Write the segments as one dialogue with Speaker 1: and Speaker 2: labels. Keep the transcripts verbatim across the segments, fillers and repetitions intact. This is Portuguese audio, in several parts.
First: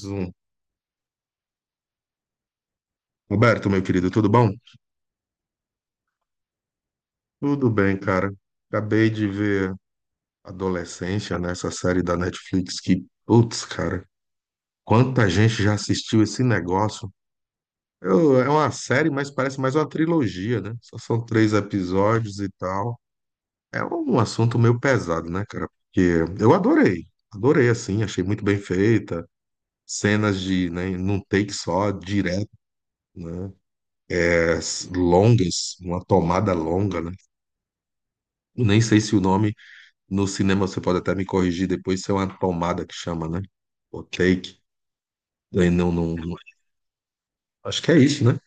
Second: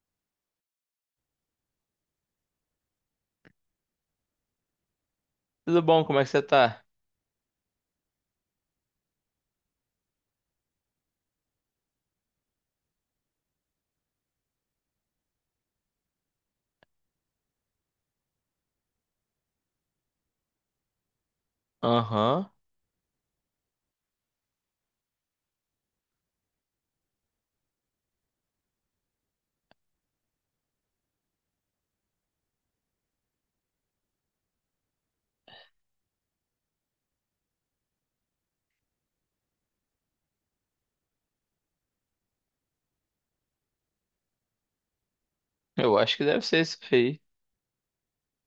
Speaker 1: Zoom. Roberto, meu querido, tudo bom?
Speaker 2: Tudo bom? Como é que você tá?
Speaker 1: Tudo bem, cara. Acabei de ver Adolescência nessa série da Netflix que, putz, cara, quanta gente já assistiu esse negócio. Eu- é uma série, mas parece mais uma trilogia, né? Só são três episódios e
Speaker 2: Aham.
Speaker 1: tal. É um assunto meio pesado, né, cara? Porque eu adorei, adorei, assim, achei muito bem feita. Cenas de, né, num take só, direto, né? As longas, uma tomada longa, né? Nem sei se o nome. No cinema você pode até me corrigir depois, isso é uma tomada que chama, né? O take. Aí Não,
Speaker 2: Eu
Speaker 1: não,
Speaker 2: acho que
Speaker 1: não-
Speaker 2: deve ser isso aí.
Speaker 1: acho que é isso, né?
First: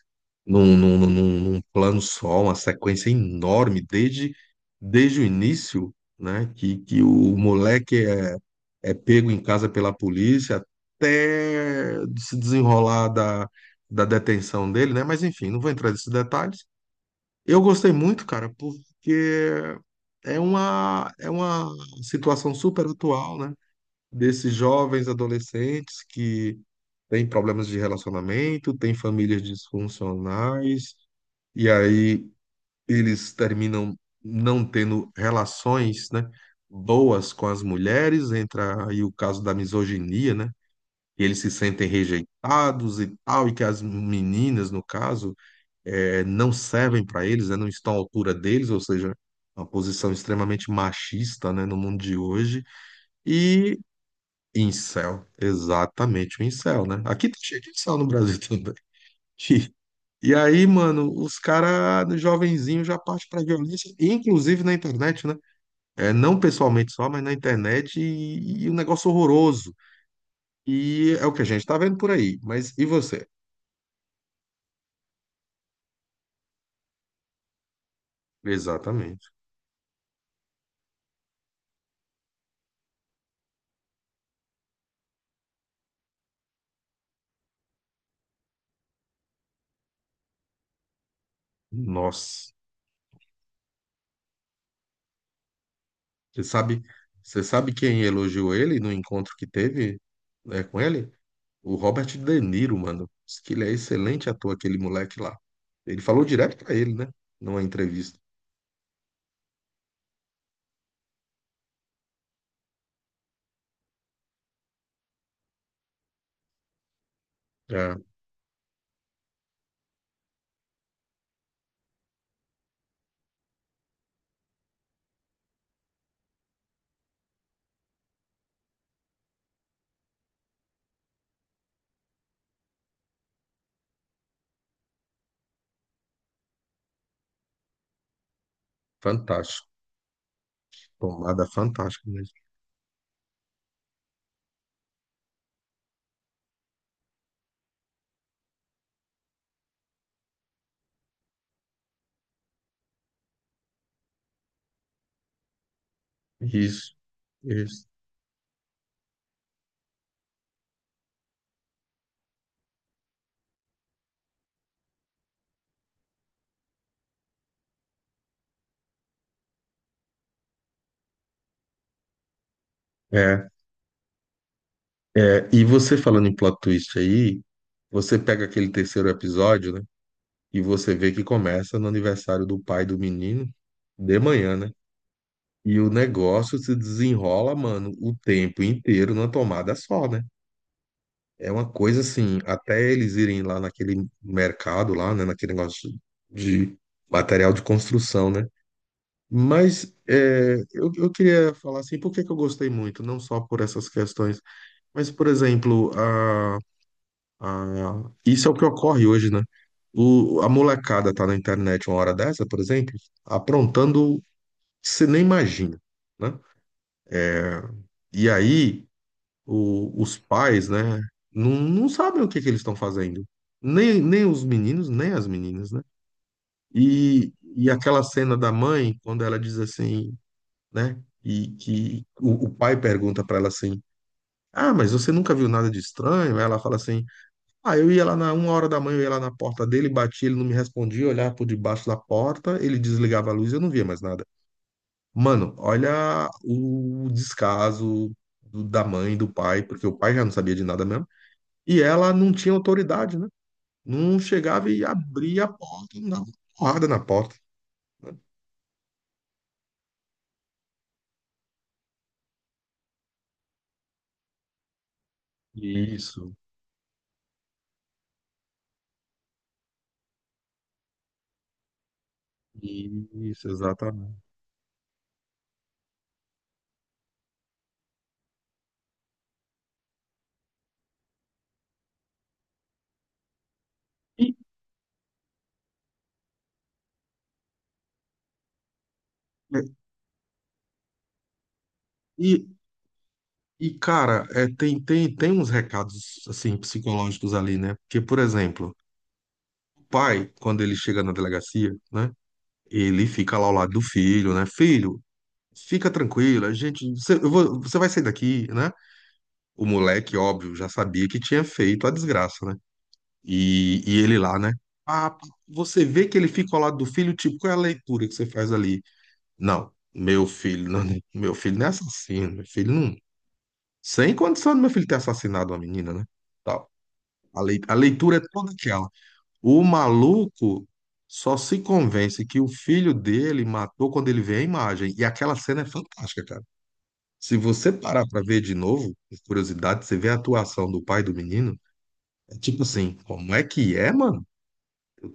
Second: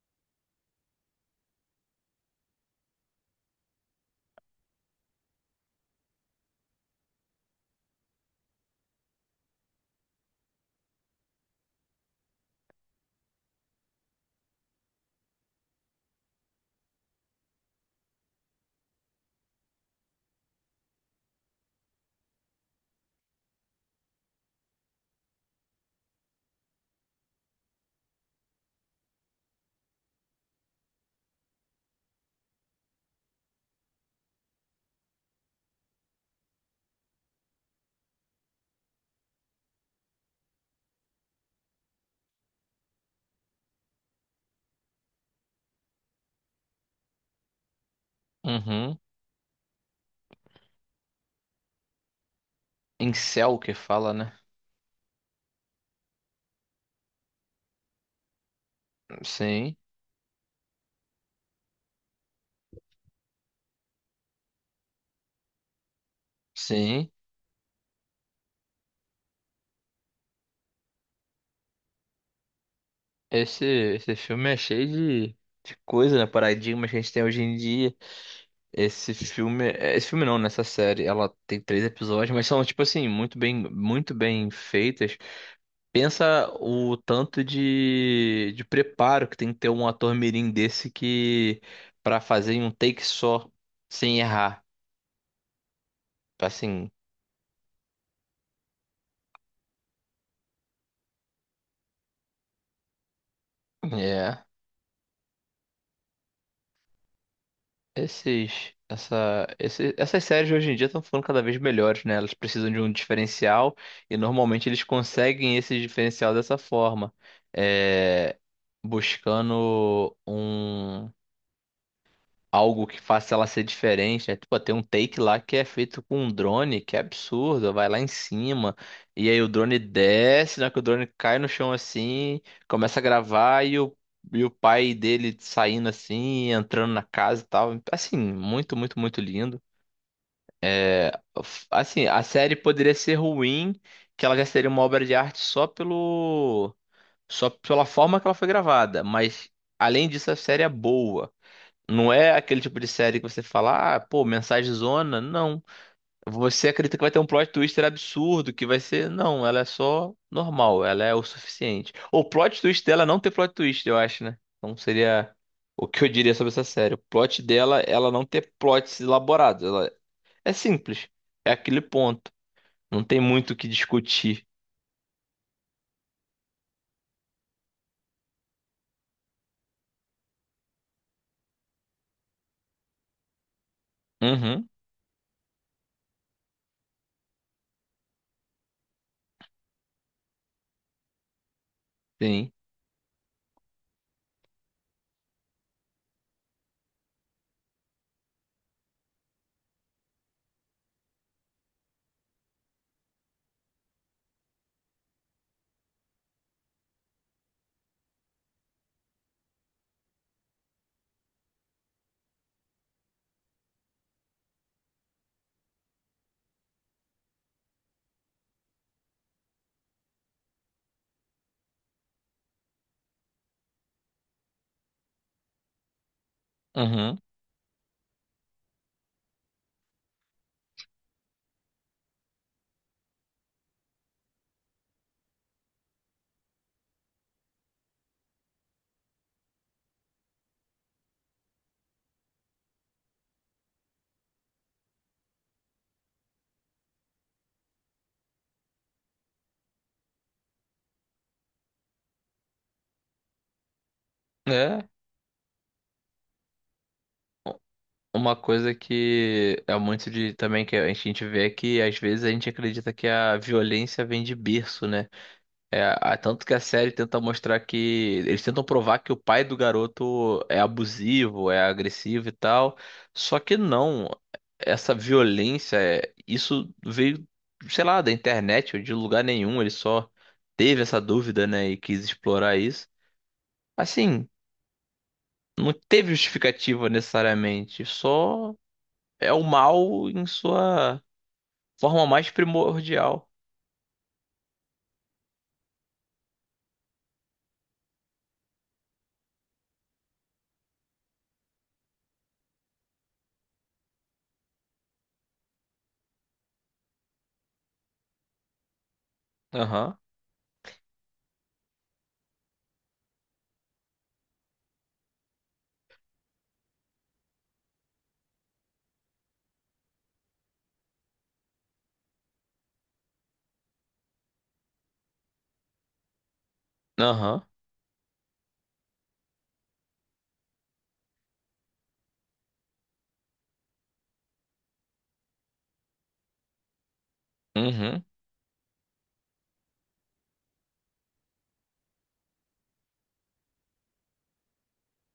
Speaker 1: Num, num, num, num plano só, uma sequência enorme, desde, desde o início, né? Que, que o moleque é, é pego em casa pela polícia até se desenrolar da, da detenção dele, né? Mas enfim, não vou entrar nesses detalhes. Eu gostei muito, cara, porque é uma, é uma situação super atual, né? Desses jovens adolescentes que têm problemas de relacionamento, têm famílias disfuncionais, e aí eles terminam não tendo relações, né, boas com as mulheres, entra aí o caso da misoginia, né? E eles se sentem rejeitados e tal, e que as meninas, no caso, eh, não servem para eles, né, não estão à altura deles, ou
Speaker 2: Uhum.
Speaker 1: seja, uma posição extremamente machista, né, no mundo de hoje.
Speaker 2: Incel que
Speaker 1: E
Speaker 2: fala, né?
Speaker 1: Incel, exatamente, o incel, né? Aqui tá cheio de incel no Brasil também.
Speaker 2: Sim,
Speaker 1: E aí, mano, os caras, jovenzinho, já parte pra violência, inclusive na internet, né? É, não pessoalmente só,
Speaker 2: sim.
Speaker 1: mas na internet, e, e um negócio horroroso. E é o que a gente tá vendo por aí. Mas e você?
Speaker 2: Esse, esse filme é cheio de, de coisa, né? Paradigmas que a gente tem hoje em dia. Esse
Speaker 1: Exatamente.
Speaker 2: filme. É, Esse filme não, nessa série. Ela tem três episódios, mas são, tipo assim, muito bem, muito bem feitas. Pensa o tanto de, de preparo que tem que ter um ator mirim desse que. Pra
Speaker 1: Nossa.
Speaker 2: fazer em um take só, sem errar.
Speaker 1: Você sabe,
Speaker 2: Assim.
Speaker 1: você sabe quem elogiou ele no encontro que teve, né, com ele? O Robert De Niro, mano, diz que ele é excelente
Speaker 2: É.
Speaker 1: ator, aquele moleque lá. Ele falou direto pra ele, né? Numa entrevista.
Speaker 2: Esses, essa, esse, essas séries hoje em dia estão ficando cada vez melhores, né? Elas precisam de um diferencial e normalmente eles conseguem esse diferencial dessa forma,
Speaker 1: É,
Speaker 2: é, buscando um algo que faça ela ser diferente, né? Tipo, tem um take lá que é feito com um drone, que é absurdo, vai lá em cima, e aí o drone desce, na que o drone cai no chão assim, começa a gravar e o, e o pai dele saindo assim, entrando na casa e tal. Assim, muito, muito, muito lindo.
Speaker 1: fantástico.
Speaker 2: É,
Speaker 1: Tomada
Speaker 2: F- assim,
Speaker 1: fantástica
Speaker 2: a
Speaker 1: mesmo.
Speaker 2: série poderia ser ruim, que ela já seria uma obra de arte só pelo, só pela forma que ela foi gravada, mas além disso, a série é boa. Não é aquele tipo de série que você fala, ah, pô, mensagem zona. Não. Você
Speaker 1: Isso,
Speaker 2: acredita que vai ter um plot twister
Speaker 1: isso.
Speaker 2: absurdo, que vai ser. Não, ela é só normal, ela é o suficiente. O plot twist dela é não ter plot twist, eu acho, né? Então seria o que eu diria sobre essa série. O plot dela, é ela não ter plots elaborados. Ela é simples. É aquele ponto. Não tem
Speaker 1: É,
Speaker 2: muito o que discutir.
Speaker 1: é, e você falando em plot twist aí, você pega aquele terceiro episódio, né? E você vê que começa no aniversário do pai do menino, de manhã,
Speaker 2: Uhum,
Speaker 1: né? E o negócio se desenrola, mano, o tempo inteiro numa tomada só, né? É uma coisa assim,
Speaker 2: sim.
Speaker 1: até eles irem lá naquele mercado lá, né, naquele negócio de material de construção, né? Mas é, eu, eu queria falar assim, por que que eu gostei muito? Não só por essas questões, mas, por exemplo, a, a, isso é o que ocorre hoje, né? O, a molecada tá na internet uma hora dessa, por exemplo, aprontando, que você nem imagina, né? E aí o- os pais, né, não, não sabem o que que eles estão fazendo. Nem, nem os meninos, nem as meninas, né?
Speaker 2: Uhum.
Speaker 1: E, e aquela cena da mãe, quando ela diz assim, né? E que o, o pai pergunta para ela assim: ah, mas você nunca viu nada de estranho? Aí ela fala assim: ah, eu ia lá na uma hora da manhã, eu ia lá na porta dele, batia, ele não me respondia, eu olhava por debaixo da porta, ele desligava a luz e eu não via mais nada. Mano, olha o descaso do- da mãe, do pai, porque o pai já não sabia de nada mesmo. E ela não tinha autoridade, né? Não chegava e
Speaker 2: É.
Speaker 1: abria a porta, não dava porrada na porta.
Speaker 2: Uma coisa que é muito de também que a gente vê é que às vezes a gente acredita que a violência vem de berço, né? É, a-
Speaker 1: Isso,
Speaker 2: tanto que a série tenta mostrar que eles tentam provar que o pai do garoto é abusivo, é agressivo e tal. Só
Speaker 1: isso,
Speaker 2: que não,
Speaker 1: exatamente.
Speaker 2: essa violência, é- isso veio, sei lá, da internet ou de lugar nenhum. Ele só teve essa dúvida, né, e quis explorar isso. Assim,
Speaker 1: E,
Speaker 2: não teve justificativa necessariamente, só é o mal em sua forma mais
Speaker 1: e,
Speaker 2: primordial.
Speaker 1: e cara, é, tem, tem, tem uns recados assim psicológicos ali, né? Porque, por exemplo, o pai, quando ele chega na delegacia, né? Ele fica lá ao lado do filho, né? Filho, fica tranquilo, a gente, você, eu vou- você vai sair daqui, né? O
Speaker 2: Aham,
Speaker 1: moleque, óbvio, já sabia que tinha feito a desgraça, né? E, e ele lá, né? Ah, você vê que ele fica ao lado do filho, tipo, qual é a leitura que você faz ali? Não, meu filho, não, meu filho não é assassino, meu filho não. Sem condição do meu filho ter assassinado uma menina, né? Tal. A
Speaker 2: aham,
Speaker 1: lei- a leitura é toda aquela. O maluco só se convence que o filho dele matou quando ele vê a imagem. E aquela cena é fantástica, cara. Se você parar
Speaker 2: uhum,
Speaker 1: pra ver de novo, por curiosidade, você vê a atuação do pai do menino, é tipo assim, como é que é, mano?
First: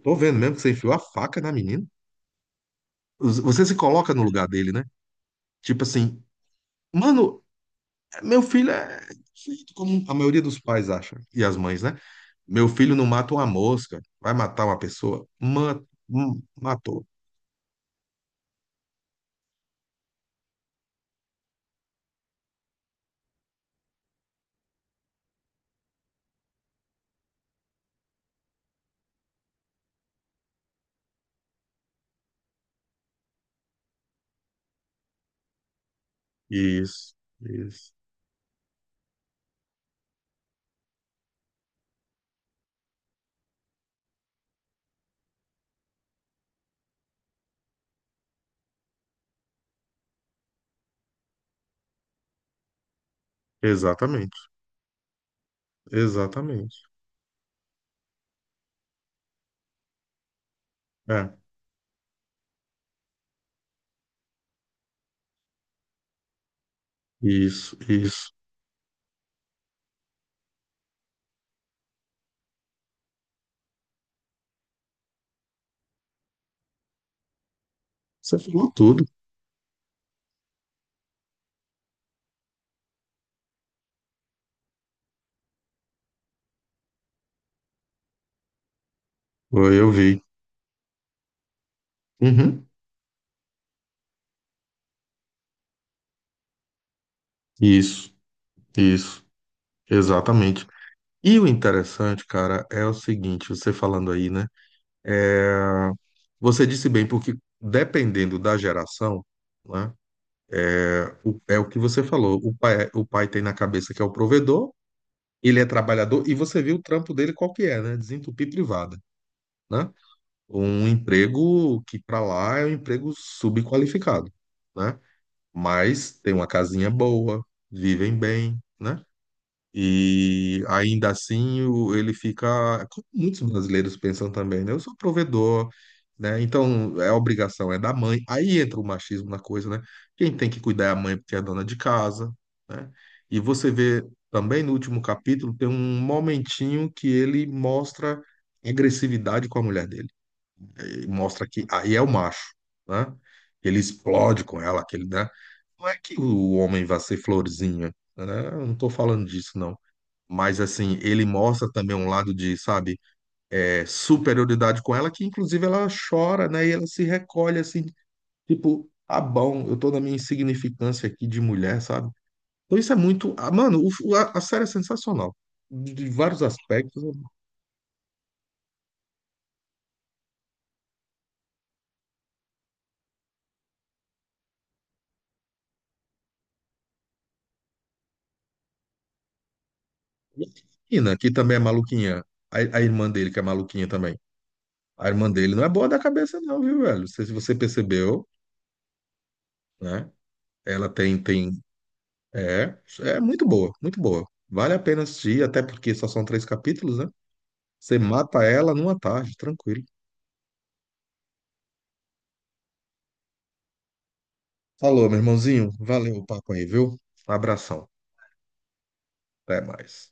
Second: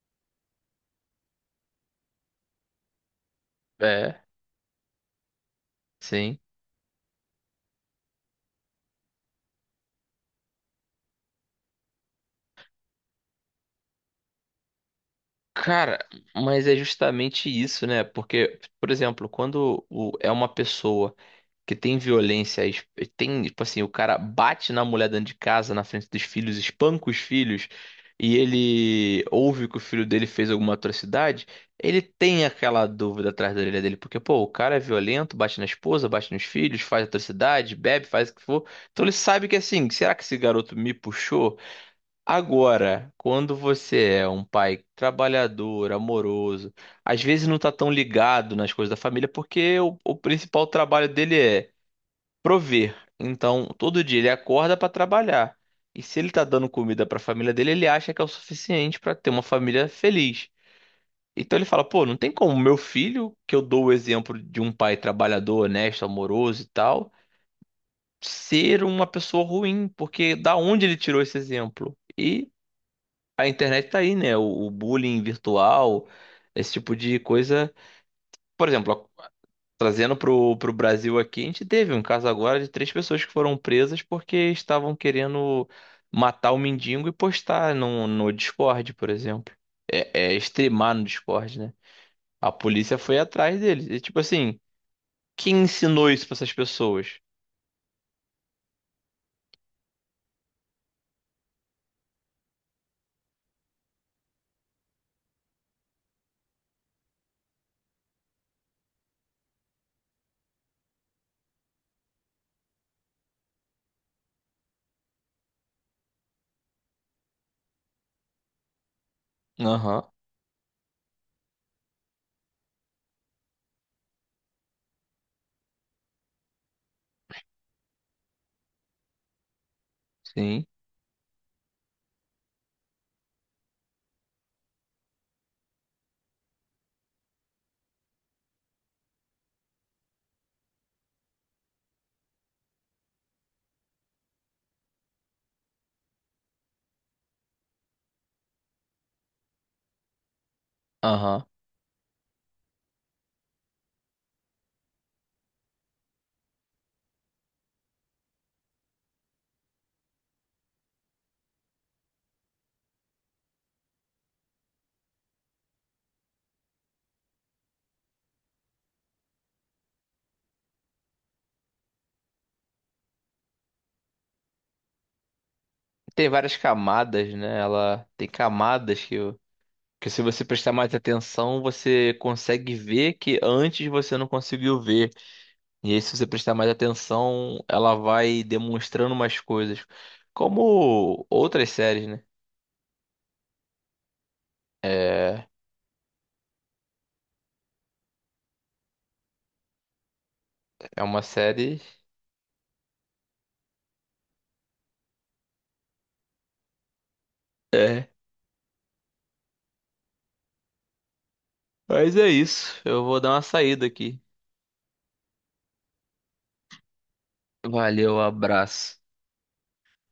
Speaker 1: Tô vendo mesmo que você enfiou a faca na menina. Você se coloca no
Speaker 2: é,
Speaker 1: lugar dele, né? Tipo assim,
Speaker 2: sim.
Speaker 1: mano, meu filho é feito como a maioria dos pais acha, e as mães, né? Meu filho não mata uma mosca, vai matar uma pessoa? Ma-
Speaker 2: Cara,
Speaker 1: hum,
Speaker 2: mas é
Speaker 1: matou.
Speaker 2: justamente isso, né? Porque, por exemplo, quando o- é uma pessoa. Que tem violência, es- tem, tipo assim, o cara bate na mulher dentro de casa, na frente dos filhos, espanca os filhos, e ele ouve que o filho dele fez alguma atrocidade, ele tem aquela dúvida atrás da orelha dele, porque, pô, o cara é violento, bate na esposa, bate nos filhos, faz
Speaker 1: Isso,
Speaker 2: atrocidade,
Speaker 1: isso.
Speaker 2: bebe, faz o que for. Então ele sabe que assim, será que esse garoto me puxou? Agora, quando você é um pai trabalhador, amoroso, às vezes não tá tão ligado nas coisas da família, porque o, o principal trabalho dele é prover. Então, todo dia ele
Speaker 1: Exatamente,
Speaker 2: acorda para trabalhar. E se ele tá dando
Speaker 1: exatamente.
Speaker 2: comida para a família dele, ele acha que é o suficiente para ter uma família feliz.
Speaker 1: É,
Speaker 2: Então ele fala, pô, não tem como meu filho, que eu dou o exemplo de um pai trabalhador, honesto, amoroso e tal,
Speaker 1: isso, isso.
Speaker 2: ser uma pessoa ruim, porque da onde ele tirou esse exemplo? E a internet tá aí, né? O, o bullying virtual, esse tipo de coisa.
Speaker 1: Você
Speaker 2: Por
Speaker 1: falou tudo.
Speaker 2: exemplo, trazendo pro, pro Brasil aqui, a gente teve um caso agora de três pessoas que foram presas porque estavam querendo matar o mendigo e postar no, no Discord, por exemplo.
Speaker 1: Foi, eu vi.
Speaker 2: É, é streamar no Discord, né? A
Speaker 1: Uhum.
Speaker 2: polícia foi atrás deles. E tipo assim, quem ensinou isso pra essas pessoas?
Speaker 1: Isso, isso, exatamente. E o interessante, cara, é o seguinte, você falando aí, né? Você disse bem, porque dependendo da geração, né, o- é o que você falou. O pai, é, o pai tem na cabeça que é o provedor, ele é trabalhador, e você viu o trampo dele qual que é, né? Desentupir privada, né?
Speaker 2: Aham,
Speaker 1: Um emprego que para lá é um emprego subqualificado, né? Mas tem uma casinha boa, vivem bem, né? E
Speaker 2: sim,
Speaker 1: ainda assim o- ele fica, como muitos brasileiros pensam também, né? Eu sou provedor, né? Então é obrigação, é da mãe. Aí entra o machismo na coisa, né? Quem tem que cuidar é a mãe porque é a dona de casa, né? E você vê também no último capítulo tem um momentinho que ele mostra agressividade com a mulher dele. E
Speaker 2: aham.
Speaker 1: mostra que aí é o macho, né? Ele explode com ela, aquele, né? Não é que o homem vai ser florzinha, né? Eu não tô falando disso, não. Mas assim, ele mostra também um lado de, sabe, é, superioridade com ela, que inclusive ela chora, né? E ela se recolhe assim, tipo, ah, bom, eu tô na minha insignificância aqui de mulher, sabe? Então isso é muito. Ah, mano, o- a, a série é sensacional. De, de
Speaker 2: Tem
Speaker 1: vários
Speaker 2: várias
Speaker 1: aspectos, né?
Speaker 2: camadas, né? Ela tem camadas que, que se você prestar mais atenção, você consegue ver que antes você não conseguiu ver. E aí, se você prestar mais atenção, ela vai demonstrando umas coisas.
Speaker 1: E a Ina,
Speaker 2: Como
Speaker 1: que também é
Speaker 2: outras séries,
Speaker 1: maluquinha.
Speaker 2: né?
Speaker 1: A, a irmã dele, que é maluquinha também. A irmã
Speaker 2: É,
Speaker 1: dele não é boa da cabeça, não, viu, velho? Não sei se você percebeu, né? Ela
Speaker 2: é
Speaker 1: tem,
Speaker 2: uma
Speaker 1: tem.
Speaker 2: série.
Speaker 1: É, é muito boa, muito boa. Vale a pena assistir, até porque só são três capítulos, né? Você
Speaker 2: É.
Speaker 1: mata ela numa tarde, tranquilo.
Speaker 2: Mas é isso. Eu vou dar uma saída aqui.
Speaker 1: Falou, meu irmãozinho. Valeu o papo aí, viu? Um abração.
Speaker 2: Valeu, abraço.
Speaker 1: Até mais.